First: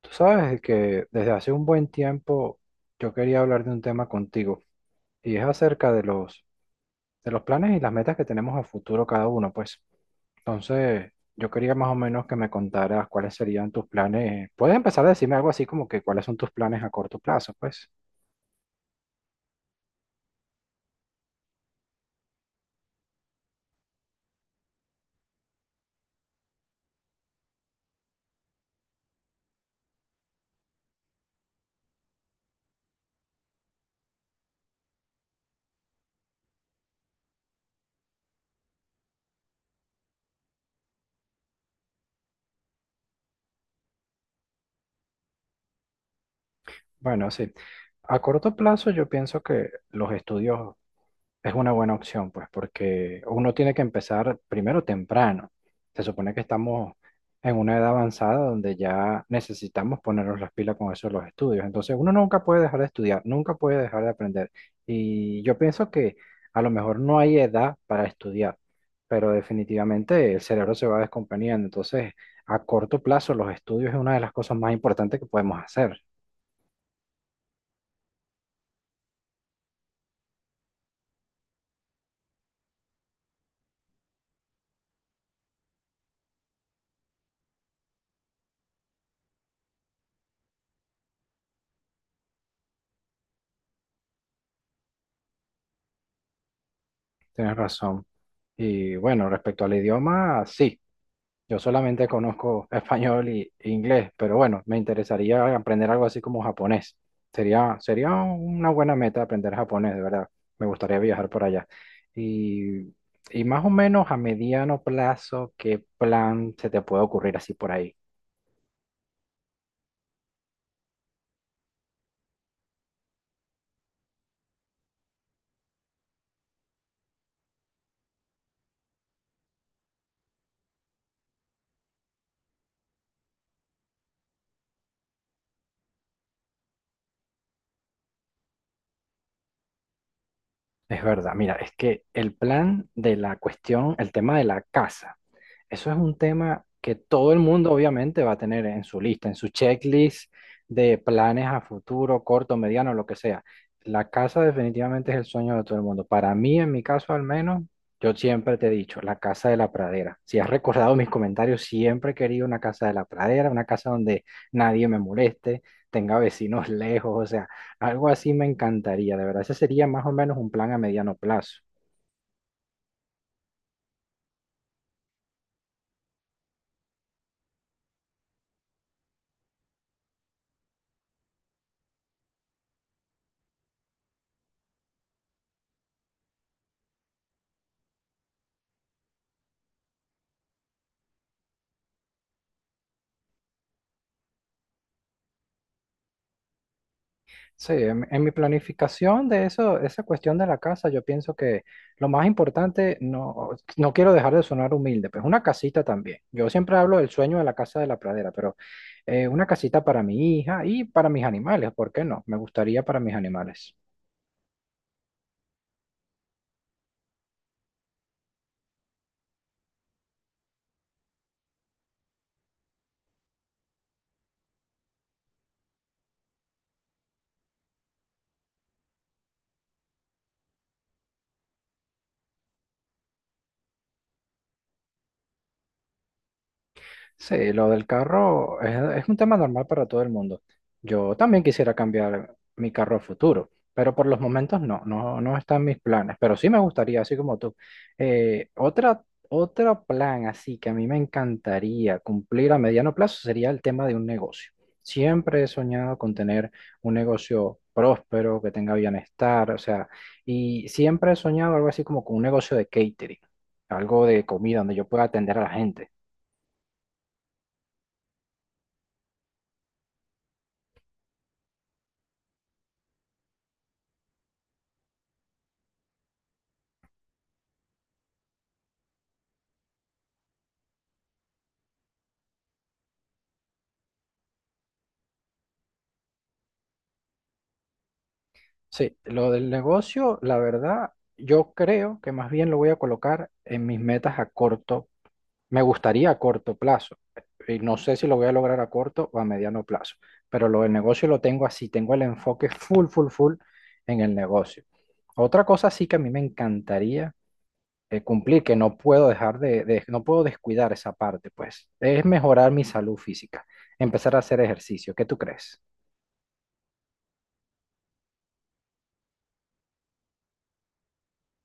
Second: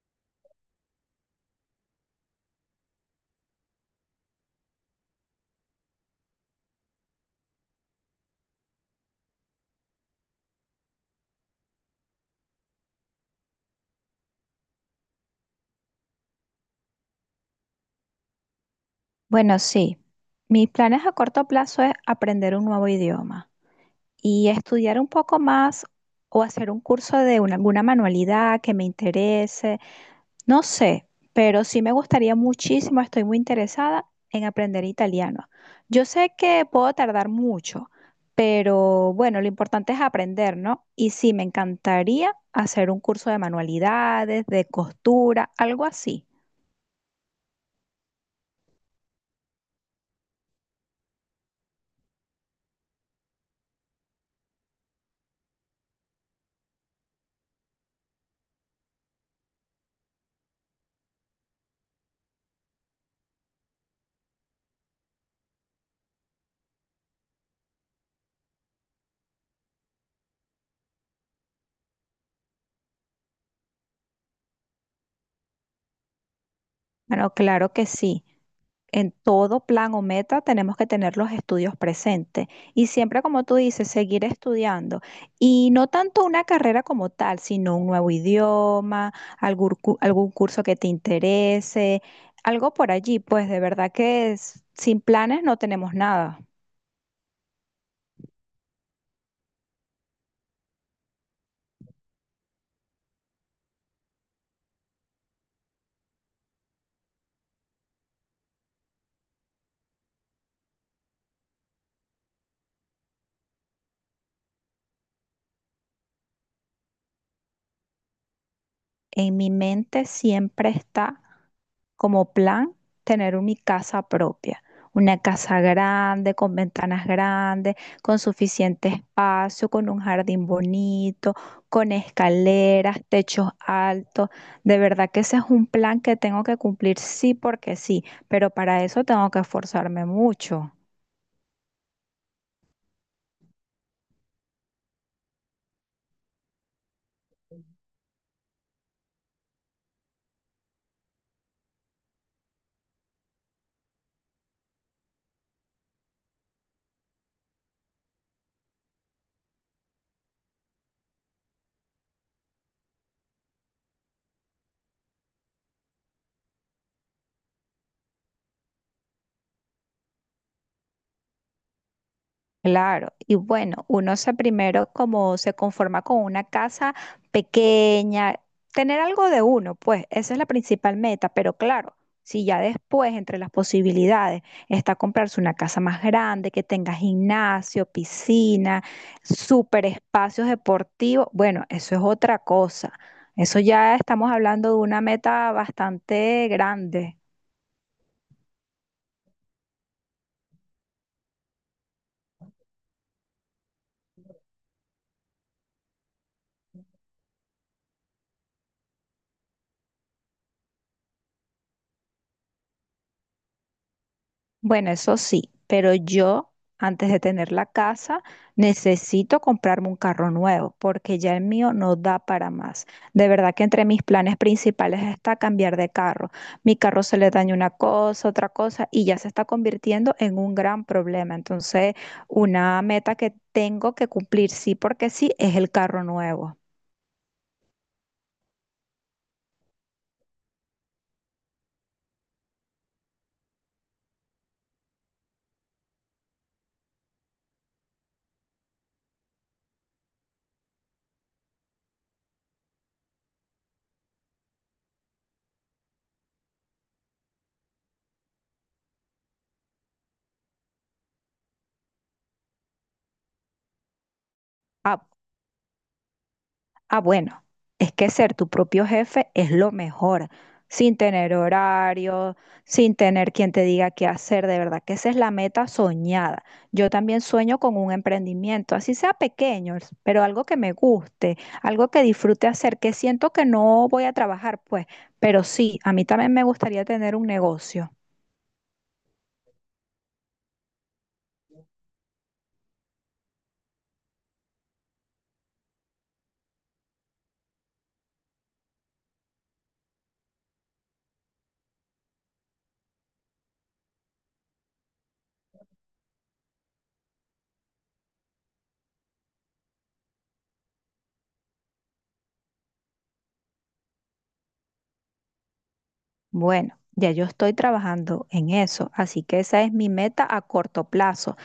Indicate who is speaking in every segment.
Speaker 1: Tú sabes que desde hace un buen tiempo yo quería hablar de un tema contigo y es acerca de de los planes y las metas que tenemos a futuro cada uno, pues. Entonces, yo quería más o menos que me contaras cuáles serían tus planes. Puedes empezar a decirme algo así como que cuáles son tus planes a corto plazo, pues.
Speaker 2: Bueno, sí. Mis planes a corto plazo es aprender un nuevo idioma y estudiar un poco más o hacer un curso de alguna manualidad que me interese. No sé, pero sí me gustaría muchísimo, estoy muy interesada en aprender italiano. Yo sé que puedo tardar mucho, pero bueno, lo importante es aprender, ¿no? Y sí, me encantaría hacer un curso de manualidades, de costura, algo así.
Speaker 1: Bueno, sí. A corto plazo yo pienso que los estudios es una buena opción, pues, porque uno tiene que empezar primero temprano. Se supone que estamos en una edad avanzada donde ya necesitamos ponernos las pilas con eso de los estudios. Entonces, uno nunca puede dejar de estudiar, nunca puede dejar de aprender. Y yo pienso que a lo mejor no hay edad para estudiar, pero definitivamente el cerebro se va descomponiendo. Entonces, a corto plazo, los estudios es una de las cosas más importantes que podemos hacer.
Speaker 2: Bueno, claro que sí. En todo plan o meta tenemos que tener los estudios presentes y siempre, como tú dices, seguir estudiando. Y no tanto una carrera como tal, sino un nuevo idioma, algún curso que te interese, algo por allí. Pues de verdad que sin planes no tenemos nada.
Speaker 1: Tienes razón. Y bueno, respecto al idioma, sí. Yo solamente conozco español e inglés, pero bueno, me interesaría aprender algo así como japonés. Sería una buena meta aprender japonés, de verdad. Me gustaría viajar por allá. Y, y más o menos a mediano plazo, ¿qué plan se te puede ocurrir así por ahí?
Speaker 2: En mi mente siempre está como plan tener mi casa propia, una casa grande, con ventanas grandes, con suficiente espacio, con un jardín bonito, con escaleras, techos altos. De verdad que ese es un plan que tengo que cumplir sí porque sí, pero para eso tengo que esforzarme mucho.
Speaker 1: Es verdad, mira, es que el plan de la cuestión, el tema de la casa. Eso es un tema que todo el mundo obviamente va a tener en su lista, en su checklist de planes a futuro, corto, mediano, lo que sea. La casa definitivamente es el sueño de todo el mundo. Para mí, en mi caso al menos, yo siempre te he dicho, la casa de la pradera. Si has recordado mis comentarios, siempre he querido una casa de la pradera, una casa donde nadie me moleste, tenga vecinos lejos, o sea, algo así me encantaría, de verdad. Ese sería más o menos un plan a mediano plazo.
Speaker 2: Claro, y bueno, uno se primero como se conforma con una casa pequeña, tener algo de uno, pues esa es la principal meta, pero claro, si ya después entre las posibilidades está comprarse una casa más grande, que tenga gimnasio, piscina, super espacios deportivos, bueno, eso es otra cosa. Eso ya estamos hablando de una meta bastante grande.
Speaker 1: Sí, en mi planificación de eso, esa cuestión de la casa, yo pienso que lo más importante, no, no quiero dejar de sonar humilde, pues una casita también. Yo siempre hablo del sueño de la casa de la pradera, pero una casita para mi hija y para mis animales, ¿por qué no? Me gustaría para mis animales.
Speaker 2: Bueno, eso sí, pero yo antes de tener la casa necesito comprarme un carro nuevo porque ya el mío no da para más. De verdad que entre mis planes principales está cambiar de carro. Mi carro se le daña una cosa, otra cosa y ya se está convirtiendo en un gran problema. Entonces, una meta que tengo que cumplir sí porque sí es el carro nuevo.
Speaker 1: Sí, lo del carro es un tema normal para todo el mundo. Yo también quisiera cambiar mi carro a futuro, pero por los momentos no, no, no están mis planes, pero sí me gustaría, así como tú. Eh, otra, otro plan así que a mí me encantaría cumplir a mediano plazo sería el tema de un negocio. Siempre he soñado con tener un negocio próspero, que tenga bienestar, o sea, y siempre he soñado algo así como con un negocio de catering, algo de comida donde yo
Speaker 2: Ah,
Speaker 1: pueda atender a la gente.
Speaker 2: Ah, bueno, es que ser tu propio jefe es lo mejor, sin tener horario, sin tener quien te diga qué hacer, de verdad que esa es la meta soñada. Yo también sueño con un emprendimiento, así sea pequeño, pero algo que me guste, algo que disfrute hacer, que siento que no voy a trabajar, pues, pero sí, a mí también me gustaría tener un negocio.
Speaker 1: Sí, lo del negocio, la verdad, yo creo que más bien lo voy a colocar en mis metas a corto, me gustaría a corto plazo, y no sé si lo voy a lograr a corto o a mediano plazo, pero lo del negocio lo tengo así, tengo el enfoque full, full, full en el negocio. Otra cosa sí que a mí me encantaría cumplir, que no puedo no puedo descuidar esa parte, pues, es mejorar mi salud física, empezar a hacer ejercicio. ¿Qué tú crees?
Speaker 2: Bueno, ya yo estoy trabajando en eso, así que esa es mi meta a corto plazo.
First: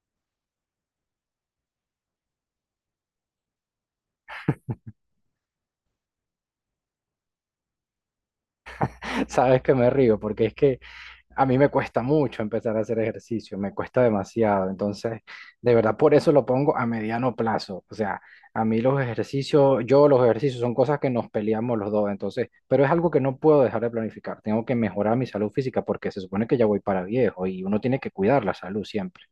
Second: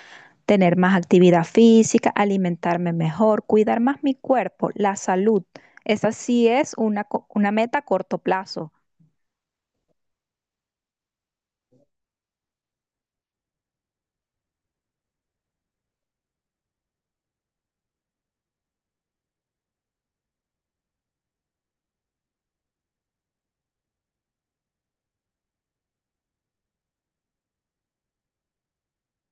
Speaker 2: Tener más actividad física, alimentarme mejor, cuidar más mi cuerpo, la salud. Esa sí es una meta a corto plazo.
Speaker 1: Sabes que me río porque es que a mí me cuesta mucho empezar a hacer ejercicio, me cuesta demasiado. Entonces, de verdad, por eso lo pongo a mediano plazo. O sea, a mí los ejercicios, yo los ejercicios son cosas que nos peleamos los dos. Entonces, pero es algo que no puedo dejar de planificar. Tengo que mejorar mi salud física porque se supone que ya voy para viejo y uno tiene que cuidar la salud siempre.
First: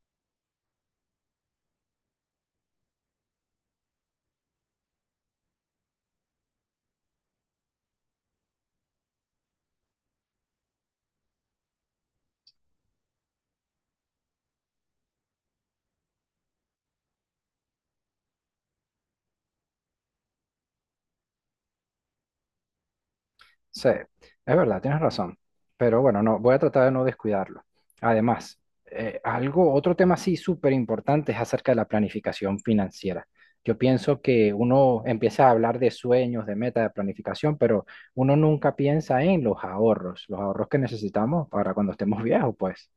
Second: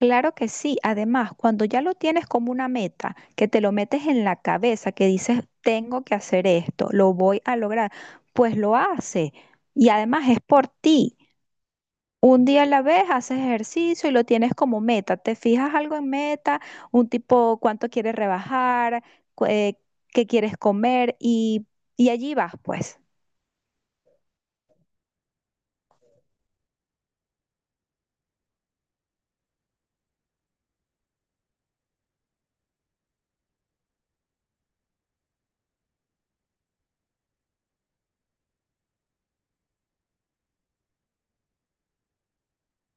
Speaker 2: Claro que sí. Además, cuando ya lo tienes como una meta, que te lo metes en la cabeza, que dices, tengo que hacer esto, lo voy a lograr, pues lo hace. Y además es por ti. Un día a la vez haces ejercicio y lo tienes como meta. Te fijas algo en meta, un tipo cuánto quieres rebajar, cu- eh, qué quieres comer y allí vas, pues.
Speaker 1: Sí, es verdad, tienes razón. Pero bueno, no, voy a tratar de no descuidarlo. Además, otro tema sí súper importante es acerca de la planificación financiera. Yo pienso que uno empieza a hablar de sueños, de metas, de planificación, pero uno nunca piensa en los ahorros que necesitamos para cuando estemos viejos, pues.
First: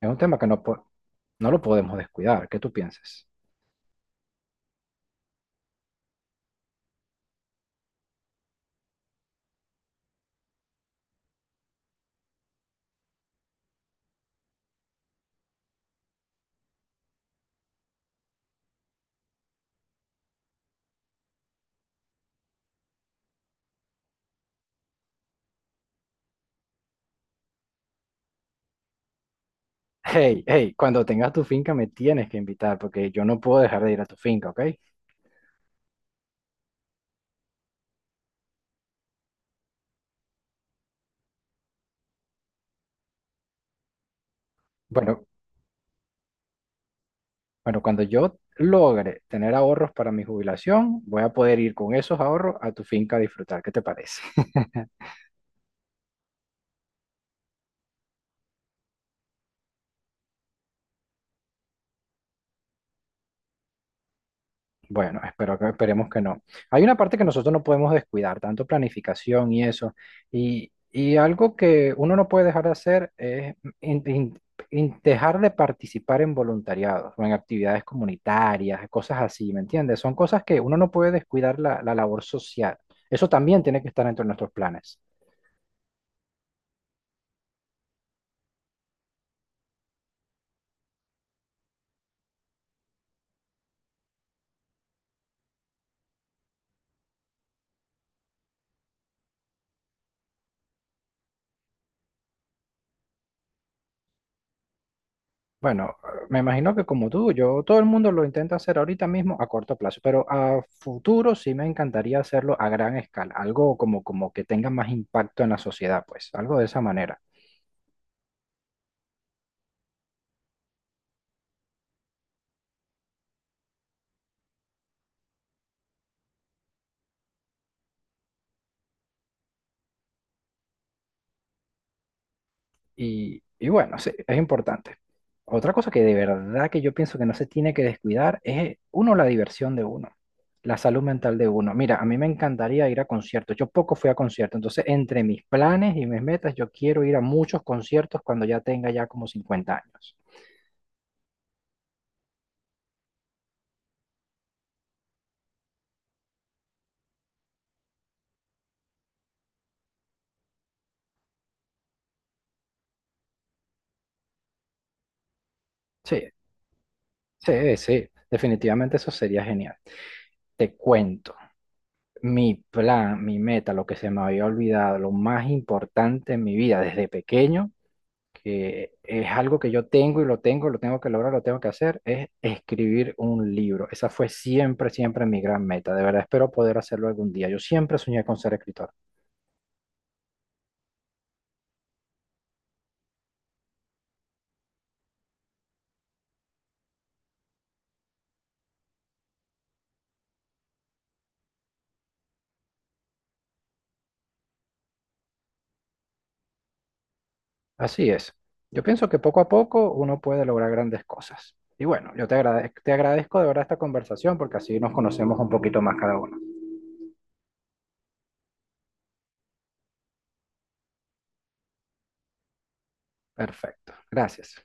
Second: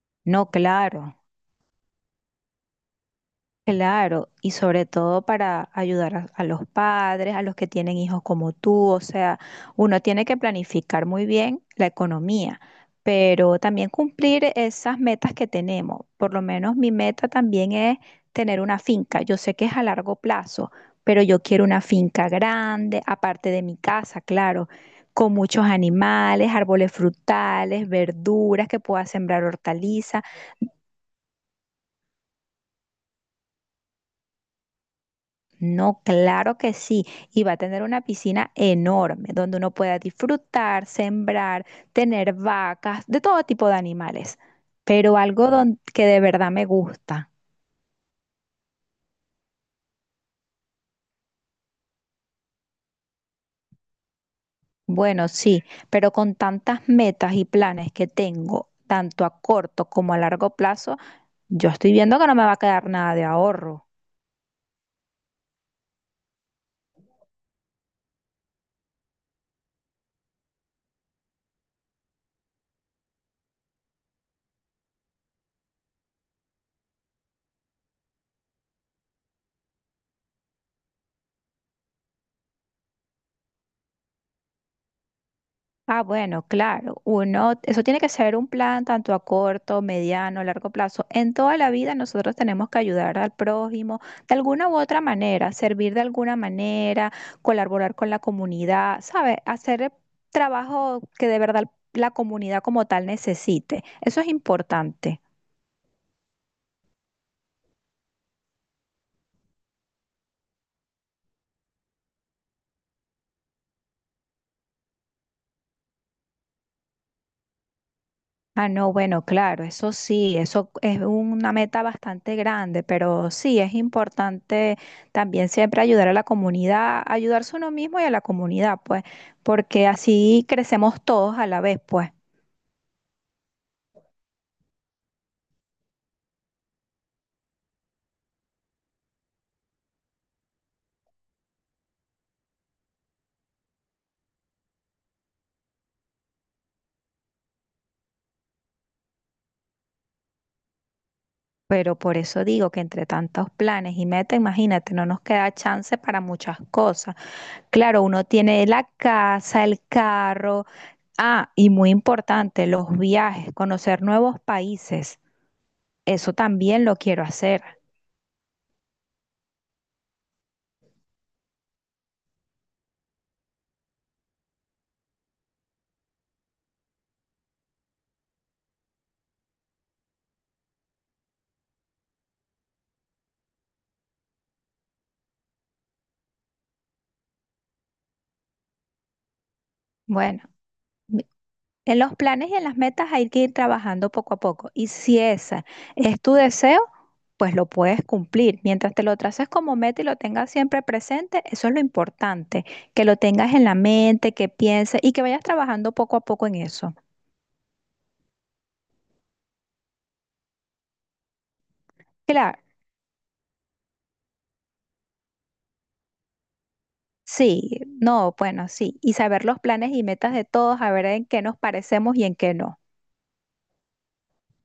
Speaker 1: Es un tema que
Speaker 2: No, claro.
Speaker 1: no lo podemos descuidar. ¿Qué tú piensas?
Speaker 2: Claro, y sobre todo para ayudar a los padres, a los que tienen hijos como tú, o sea, uno tiene que planificar muy bien la economía, pero también cumplir esas metas que tenemos. Por lo menos mi meta también es tener una finca. Yo sé que es a largo plazo, pero yo quiero una finca grande, aparte de mi casa, claro, con muchos animales, árboles frutales, verduras que pueda sembrar hortalizas.
Speaker 1: Hey, hey, cuando tengas tu finca me tienes que invitar porque yo no puedo dejar de ir a tu finca, ¿ok?
Speaker 2: No, claro que sí. Y va a tener una piscina enorme donde uno pueda disfrutar, sembrar, tener vacas, de todo tipo de animales. Pero
Speaker 1: Bueno,
Speaker 2: algo que de verdad me gusta.
Speaker 1: bueno, cuando yo logre tener ahorros para mi jubilación, voy a poder ir con esos ahorros a tu finca a disfrutar. ¿Qué te parece?
Speaker 2: Bueno, sí, pero con tantas metas y planes que tengo, tanto a corto como a largo plazo, yo estoy viendo que no me va a quedar nada de ahorro.
Speaker 1: Bueno, espero que, esperemos que no. Hay una parte que nosotros no podemos descuidar, tanto planificación y eso. Y algo que uno no puede dejar de hacer es in- in- dejar de participar en voluntariados o en actividades comunitarias, cosas así, ¿me entiendes? Son cosas que uno no puede descuidar la labor social. Eso también tiene que estar dentro de nuestros planes.
Speaker 2: Ah, bueno, claro. Uno, eso tiene que ser un plan tanto a corto, mediano, largo plazo. En toda la vida nosotros tenemos que ayudar al prójimo de alguna u otra manera, servir de alguna manera, colaborar con la comunidad, ¿sabes? Hacer el trabajo que de verdad la comunidad como tal necesite. Eso es importante.
Speaker 1: Bueno, me imagino que como tú, yo, todo el mundo lo intenta hacer ahorita mismo a corto plazo, pero a futuro sí me encantaría hacerlo a gran escala, algo como que tenga más impacto en la sociedad, pues, algo de esa manera.
Speaker 2: Ah, no, bueno, claro, eso sí, eso es una meta bastante grande, pero sí, es importante también siempre ayudar a la comunidad, ayudarse a uno mismo y a la comunidad, pues, porque así crecemos todos a la vez, pues.
Speaker 1: Y bueno, sí, es importante. Otra cosa que de verdad que yo pienso que no se tiene que descuidar es, uno, la diversión de uno, la salud mental de uno. Mira, a mí me encantaría ir a conciertos, yo poco fui a conciertos, entonces entre mis planes y mis metas, yo quiero ir a muchos conciertos cuando ya tenga ya como 50 años.
Speaker 2: Pero por eso digo que entre tantos planes y metas, imagínate, no nos queda chance para muchas cosas. Claro, uno tiene la casa, el carro, ah, y muy importante, los viajes, conocer nuevos países,
Speaker 1: Sí,
Speaker 2: eso también lo quiero hacer.
Speaker 1: sí, sí, definitivamente eso sería genial. Te cuento, mi plan, mi meta, lo que se me había olvidado, lo más importante en mi vida desde pequeño, que es algo que yo tengo y lo tengo que lograr, lo tengo que hacer, es escribir un libro. Esa fue siempre, siempre mi gran meta. De verdad, espero poder hacerlo algún día. Yo siempre soñé con ser escritor.
Speaker 2: Bueno. En los planes y en las metas hay que ir trabajando poco a poco. Y si esa es tu deseo, pues lo puedes cumplir. Mientras te lo traces como meta y lo tengas siempre presente, eso es lo importante, que lo tengas en la mente, que pienses y que vayas trabajando poco a poco en eso.
Speaker 1: Así es. Yo pienso que poco a poco uno puede lograr grandes cosas. Y bueno, yo
Speaker 2: Claro,
Speaker 1: te agradezco de verdad esta conversación porque así nos conocemos un poquito más cada uno.
Speaker 2: sí, no, bueno, sí. Y saber los planes y metas de todos, a ver en qué nos parecemos y en qué no.
Speaker 1: Perfecto, gracias.